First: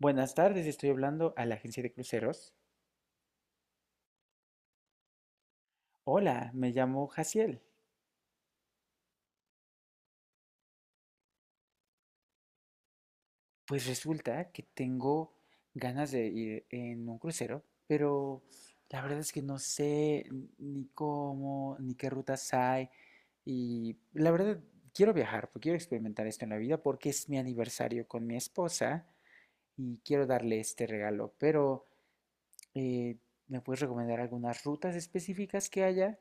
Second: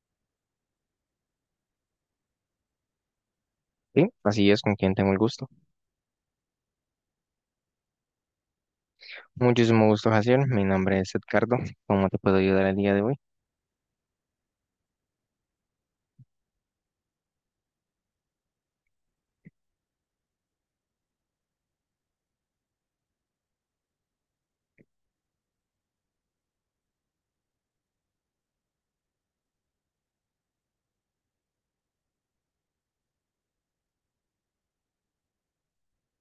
Buenas tardes, estoy hablando a la agencia de cruceros. Sí, así es. ¿Con quien tengo el gusto? Hola, me llamo Jaciel. Muchísimo gusto, Jaciel. Mi nombre es Edgardo. ¿Cómo te puedo ayudar el día de hoy? Pues resulta que tengo ganas de ir en un crucero, pero la verdad es que no sé ni cómo, ni qué rutas hay. Y la verdad, quiero viajar, porque quiero experimentar esto en la vida, porque es mi aniversario con mi esposa y quiero darle este regalo, pero Eh, ¿me puedes recomendar algunas rutas específicas que haya?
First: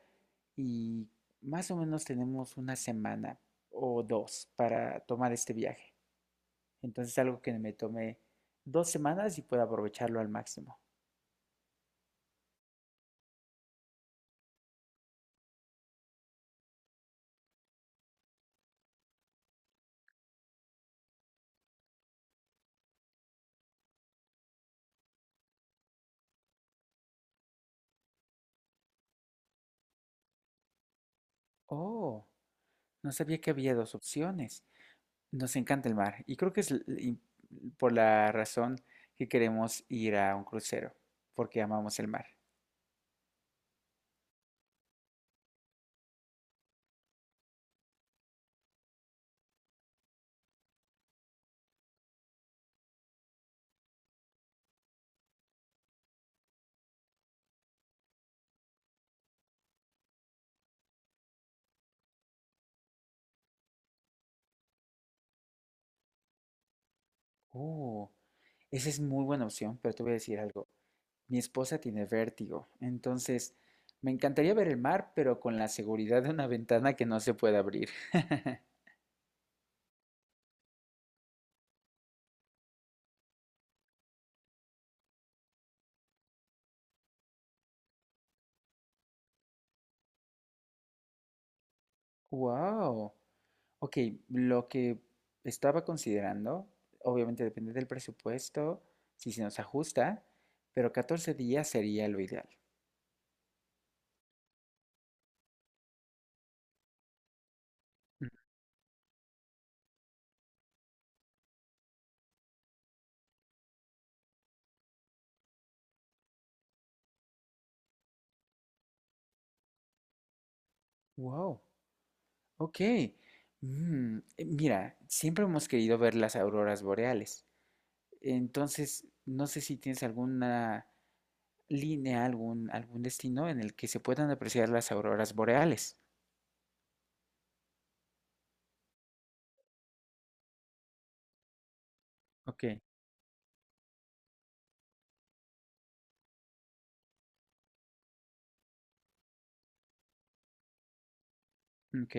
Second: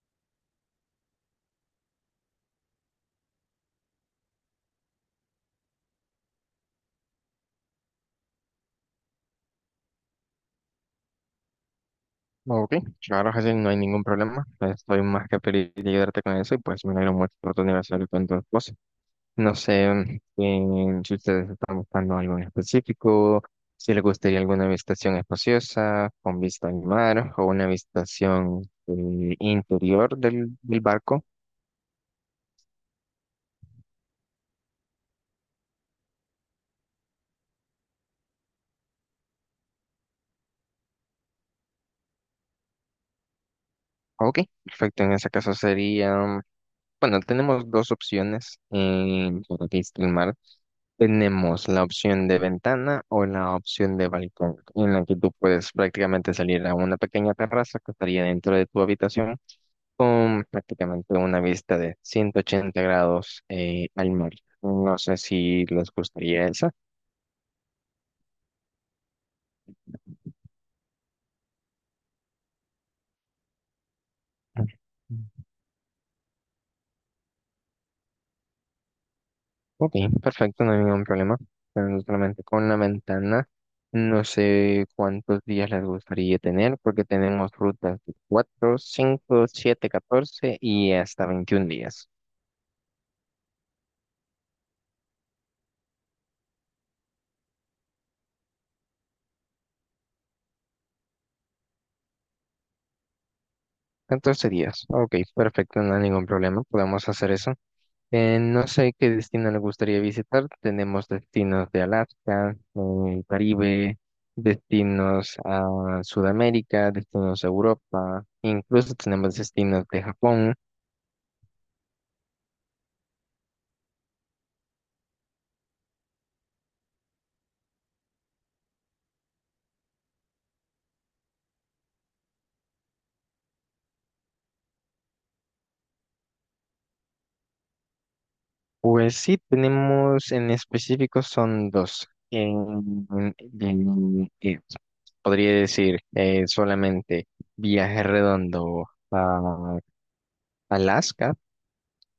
Y más o menos tenemos una semana o dos para tomar este viaje. Entonces algo que me tome 2 semanas y pueda aprovecharlo al máximo. Ok, claro, Jaciel, no hay ningún problema. Pues estoy más que feliz de ayudarte con eso y pues me alegro mucho por tu aniversario con tu esposa. No sé, si ustedes están buscando algo en específico, si les gustaría alguna habitación espaciosa, con vista al mar, o una habitación interior del barco. Oh, no sabía que había dos opciones. Nos encanta el mar y creo que es y por la razón que queremos ir a un crucero, porque amamos el mar. Ok, perfecto. En ese caso sería, bueno, tenemos dos opciones para streamar. Tenemos la opción de ventana o la opción de balcón, en la que tú puedes prácticamente salir a una pequeña terraza que estaría dentro de tu habitación, con prácticamente una vista de 180 grados al mar. No sé si les gustaría esa. Oh, esa es muy buena opción, pero te voy a decir algo. Mi esposa tiene vértigo, entonces me encantaría ver el mar, pero con la seguridad de una ventana que no se puede abrir. Ok, perfecto, no hay ningún problema. Pero solamente con la ventana, no sé cuántos días les gustaría tener, porque tenemos rutas de 4, 5, 7, 14 y hasta 21 días. Wow. Ok, lo que estaba considerando, obviamente depende del presupuesto, si se nos ajusta, pero 14 días sería lo ideal. ¿14 días? Ok, perfecto, no hay ningún problema, podemos hacer eso. Mm. No sé qué destino les gustaría visitar. Tenemos destinos de Alaska, Caribe, destinos a Sudamérica, destinos a Europa, incluso tenemos destinos de Japón. Wow. Ok. Mm, mira, siempre hemos querido ver las auroras boreales. Entonces, no sé si tienes alguna línea, algún, algún destino en el que se puedan apreciar las auroras boreales. Pues sí, tenemos en específico son dos. Ok, en- eh, Podría decir solamente viaje redondo a Alaska.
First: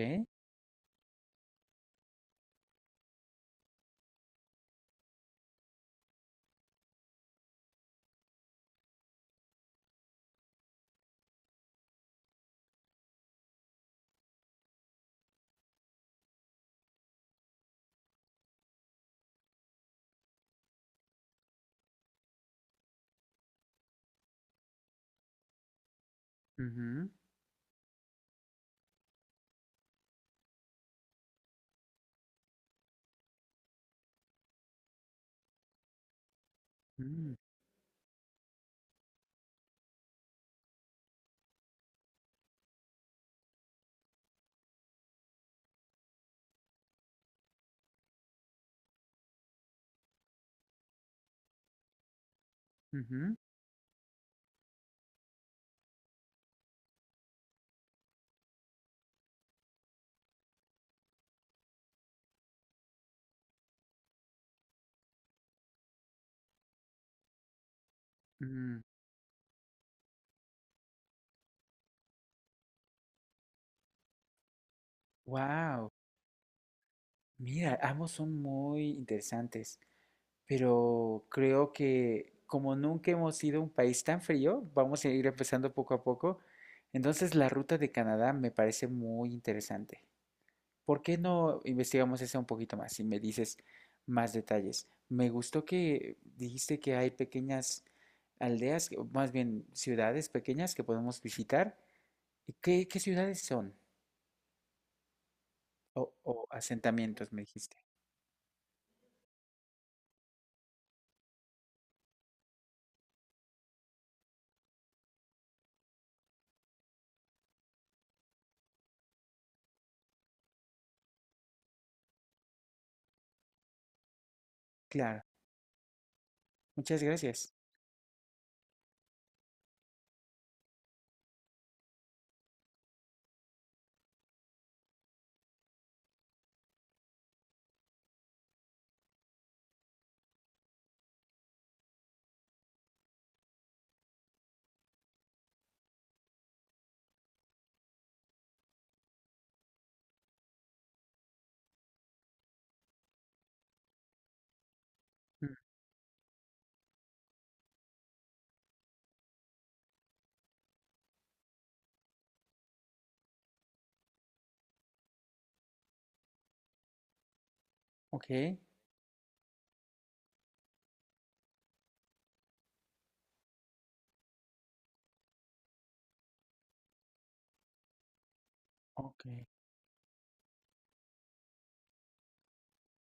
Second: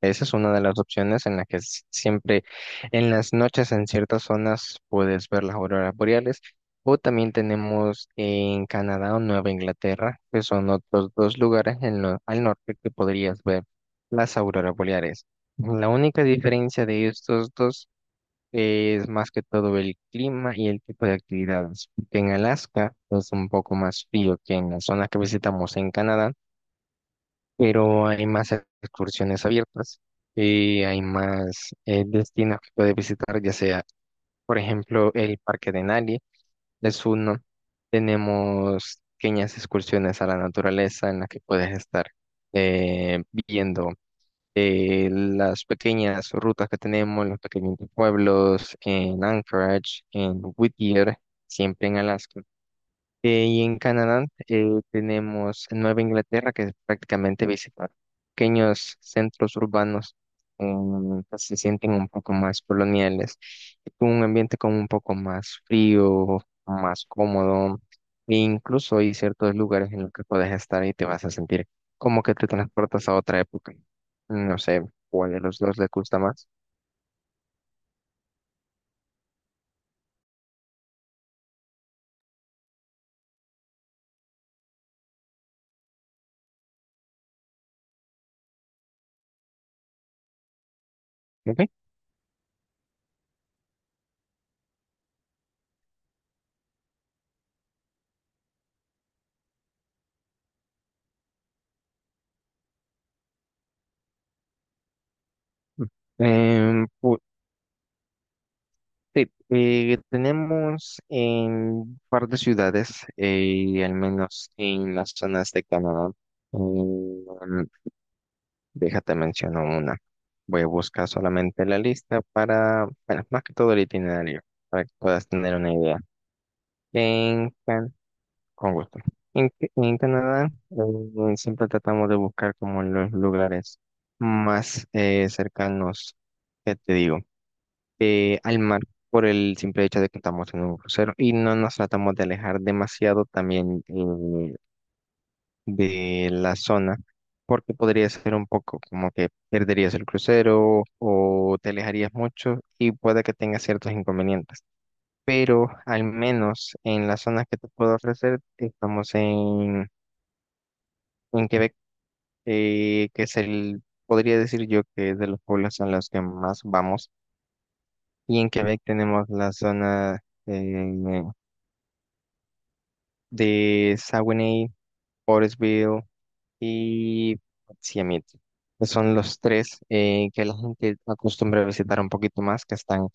Esa es una de las opciones en la que siempre en las noches en ciertas zonas puedes ver las auroras boreales. O también tenemos en Canadá o Nueva Inglaterra, que son otros dos lugares al norte que podrías ver las auroras boreales. La única diferencia de estos dos es más que todo el clima y el tipo de actividades, porque en Alaska es un poco más frío que en la zona que visitamos en Canadá, Ujú, pero hay más excursiones abiertas y hay más destinos que puedes visitar, ya sea, por ejemplo, el Parque de Denali, es mm, uno. Tenemos pequeñas excursiones a la naturaleza en las que puedes estar viendo las pequeñas rutas que tenemos, los pequeños pueblos en Anchorage, en Whittier, siempre en Alaska. ujú, Y en Canadá tenemos Nueva Inglaterra, que es prácticamente visitar pequeños centros urbanos que se sienten un poco más coloniales, y con un ambiente como un poco más frío, más cómodo, e mm. incluso hay ciertos lugares en los que puedes estar y te vas a sentir como que te transportas a otra época. No sé cuál de los dos le Wow, gusta más. mira, ambos son muy interesantes, pero creo que como nunca hemos sido un país tan frío, vamos a ir empezando poco a poco. Entonces, la ruta de Canadá me parece muy interesante. ¿Por qué Ok. no investigamos eso un poquito más y me dices más detalles? Me gustó que dijiste que hay pequeñas aldeas, o más bien ciudades pequeñas que podemos visitar. ¿Y qué ciudades son? O Em, pu- asentamientos, me dijiste. Sí, tenemos en un par de ciudades, al menos en las zonas de Canadá. Mm, déjate menciono una. Voy a buscar solamente la lista para, bueno, más que todo el itinerario, para que Claro, puedas tener una idea. muchas En gracias. Can- con gusto. En Canadá, siempre tratamos de buscar como los lugares más cercanos, que te digo? Al mar, por el simple hecho de que estamos en un crucero y no nos tratamos de alejar demasiado también de la zona, porque podría ser un poco como que perderías el crucero o te alejarías mucho y puede que tengas ciertos inconvenientes. Mm. Pero al menos en las zonas que te puedo ofrecer, estamos en Quebec, que es el, podría decir yo que es de los pueblos a los que más vamos. Ok, Y en Quebec tenemos la zona, eh, de Saguenay, Forestville y Siamit. Que Son ok, los tres que la gente acostumbra a visitar un poquito más, que están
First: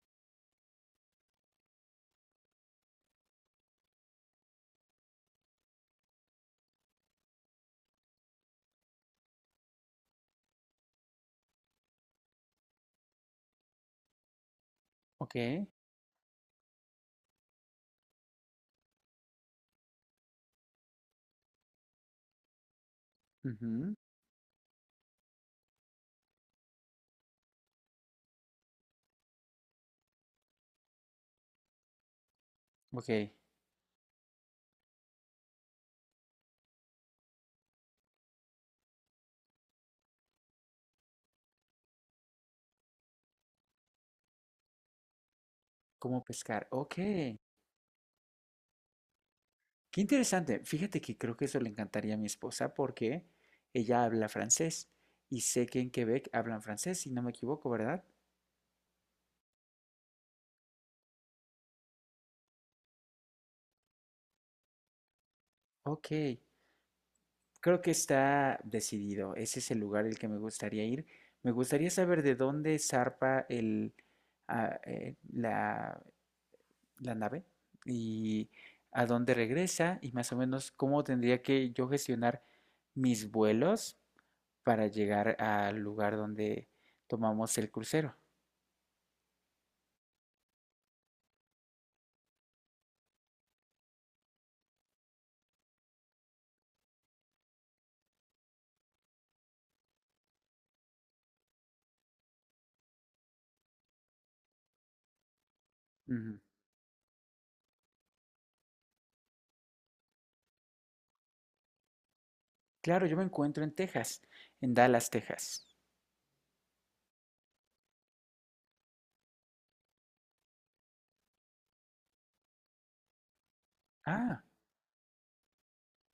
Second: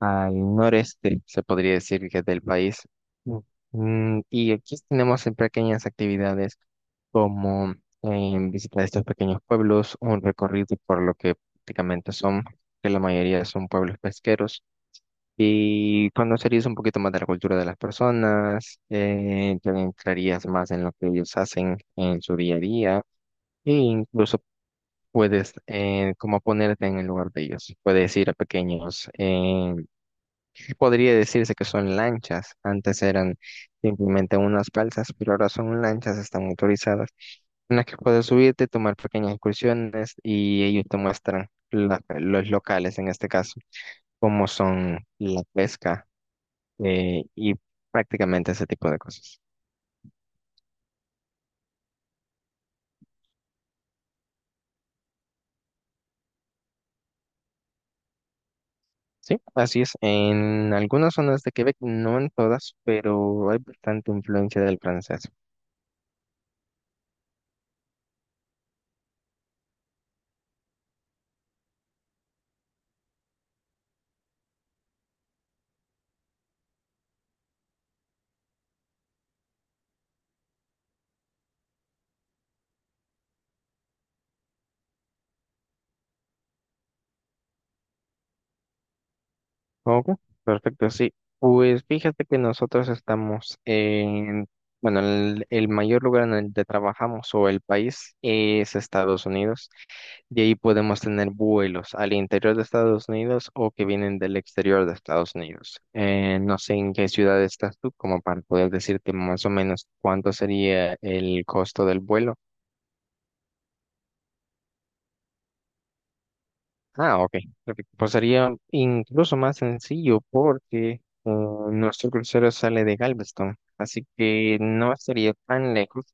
al noreste, se podría decir, que del país. Mm. Mm, y aquí tenemos en pequeñas actividades como visitar estos pequeños pueblos, un recorrido por lo que prácticamente son, que la mayoría son pueblos pesqueros, ok. y conocerías un poquito más de la cultura de las personas. Te entrarías más en lo que ellos hacen en su día a día, e Ujú. incluso puedes como ponerte en el lugar de ellos. Puedes ir a pequeños, que podría decirse que son lanchas. Antes Ok, eran simplemente unas balsas, pero ahora son lanchas, están motorizadas, en las que puedes subirte, tomar pequeñas excursiones y ellos te muestran los locales, en este caso, cómo son la pesca ¿cómo pescar? Ok. Y prácticamente ese tipo de cosas. Qué interesante. Fíjate que creo que eso le encantaría a mi esposa porque ella habla francés y sé que en Quebec hablan francés, si no me equivoco, ¿verdad? Sí, así es. En algunas zonas de Quebec, no en todas, pero hay bastante influencia del francés. Ok, creo que está decidido. Ese es el lugar al que me gustaría ir. Me gustaría saber de dónde zarpa el, ah, eh, la, la nave y a dónde regresa y más o menos cómo tendría que yo gestionar mis vuelos para llegar al lugar donde tomamos el crucero. Ok, perfecto, sí. Pues fíjate que nosotros estamos en, bueno, el mayor lugar en el que trabajamos, o el país, es Estados Unidos. Y ahí podemos tener vuelos al interior de Estados Unidos o que vienen del exterior de Estados Unidos. Ujú. No sé en qué ciudad estás tú, como para poder decirte más o menos cuánto sería el costo del vuelo. Claro, yo me encuentro en Texas, en Dallas, Texas. Ah, ok, perfecto. Pues sería incluso más sencillo porque nuestro crucero sale de Galveston, así Ah, que no estaría tan lejos.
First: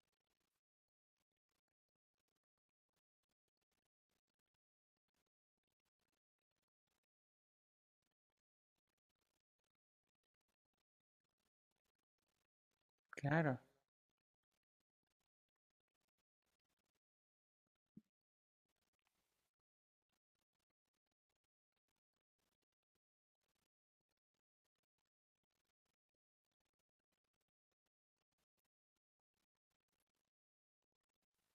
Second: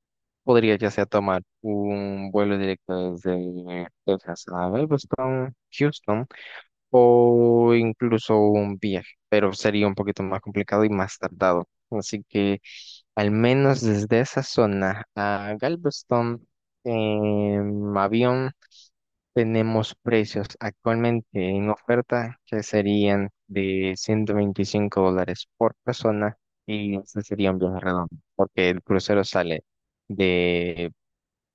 Podría ya sea tomar un vuelo directo desde Texas a Galveston, Houston, o incluso un viaje, pero sería un poquito más complicado y más tardado. Así que al claro. menos desde esa zona a Galveston en avión tenemos precios actualmente en oferta que serían de $125 por persona, y ese sería un viaje redondo porque el crucero sale de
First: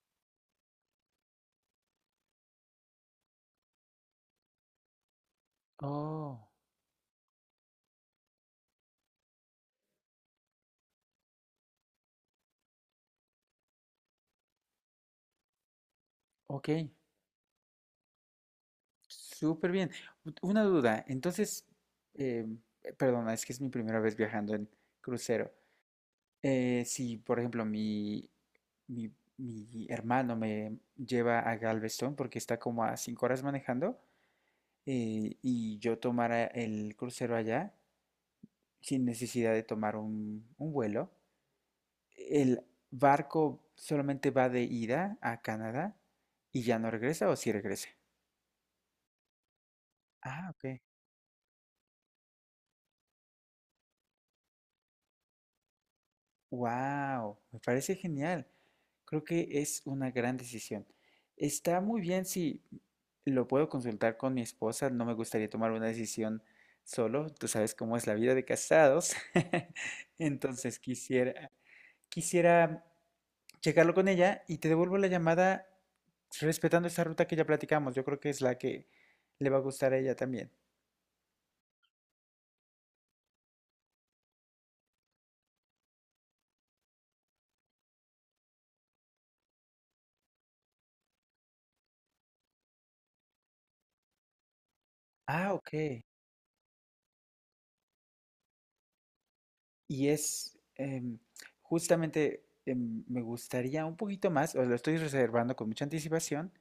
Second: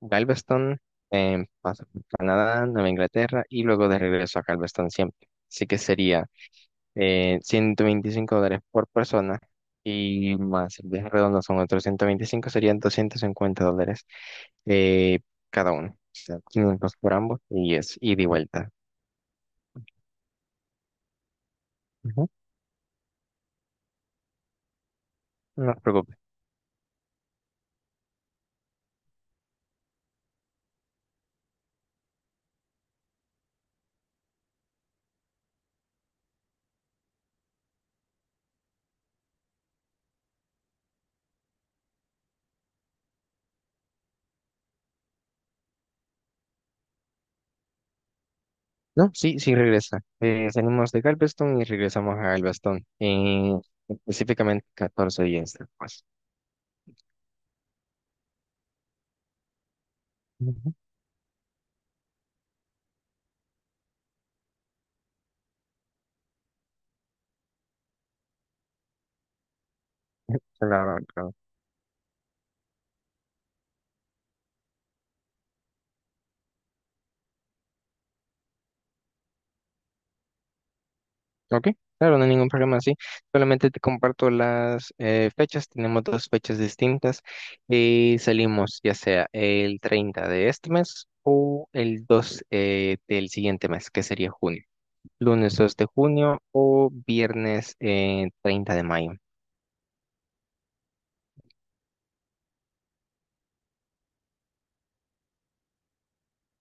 Galveston, pasa por Canadá, Nueva Inglaterra y luego de regreso a Galveston siempre. Así que sería Oh, 125 dólares por persona, y más el viaje redondo son otros ciento veinticinco, serían 250 dólares eh, cada uno. O sea, ok. 500 por ambos, y es ida y vuelta. Súper bien. Una duda. Entonces, Ujú. eh, perdona, es que es mi primera vez viajando en crucero. No te preocupes. Si, por ejemplo, mi, mi hermano me lleva a Galveston porque está como a 5 horas manejando y yo tomara el crucero allá sin necesidad de tomar un vuelo, ¿el barco solamente va de ida a Canadá y ya no regresa o sí regresa? No, sí, sí regresa. Ah, ok. Salimos de Galveston y regresamos a Galveston, específicamente 14 días después. Wow, me parece genial. Creo que es una gran Ujú. decisión. Está muy bien si lo puedo consultar con mi esposa. No me gustaría tomar una decisión solo. Tú sabes cómo es la vida de casados. Entonces Claro, claro. quisiera. quisiera checarlo con ella y te devuelvo la llamada respetando esa ruta que ya platicamos. Yo creo que es la que le va a gustar a ella también. Ok, claro, no hay ningún problema, sí. Solamente te comparto las fechas. Tenemos dos fechas distintas y salimos ya sea el 30 de este mes o el 2 del siguiente mes, que sería junio. Ah, Lunes ok. 2 de junio o viernes 30 de mayo. Y es justamente me gustaría un poquito más, o lo estoy reservando con mucha anticipación,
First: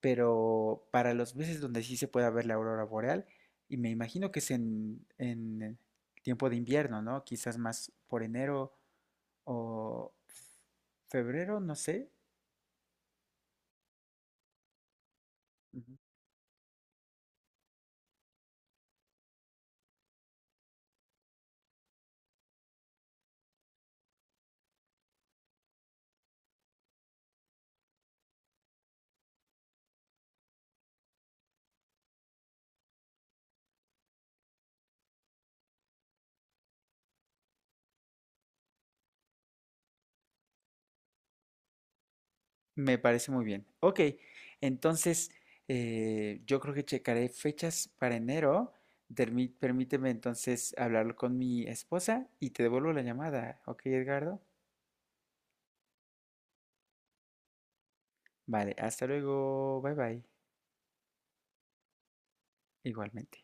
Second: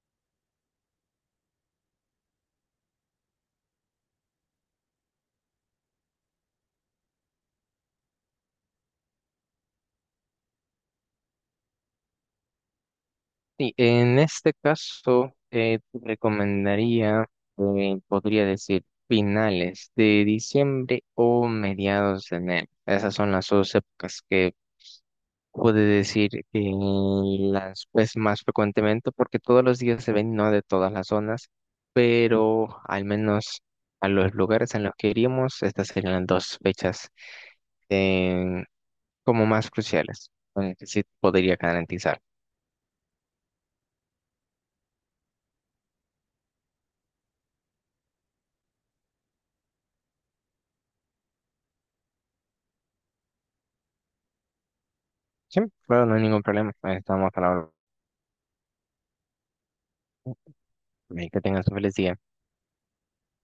pero para los meses donde sí se pueda ver la aurora boreal, y me imagino que es en tiempo de invierno, ¿no? Quizás más por enero o febrero, no sé. Sí, en este caso, te recomendaría, podría decir, finales de diciembre o mediados de enero. Esas son las dos épocas que puede decir que las pues más frecuentemente, porque todos los días se ven, no de todas las zonas, pero al menos a los lugares en los que iríamos, estas serían las dos fechas eh, como más cruciales, con las que sí podría garantizar. Me parece muy bien. Ok, entonces yo creo que checaré fechas para enero. Permíteme entonces hablarlo con mi esposa y te devuelvo la llamada. Ok, Edgardo. Sí, claro, no hay ningún problema. Ahí estamos a la hora. Vale, hasta luego. Bye bye. Que tengas un feliz día. Igualmente.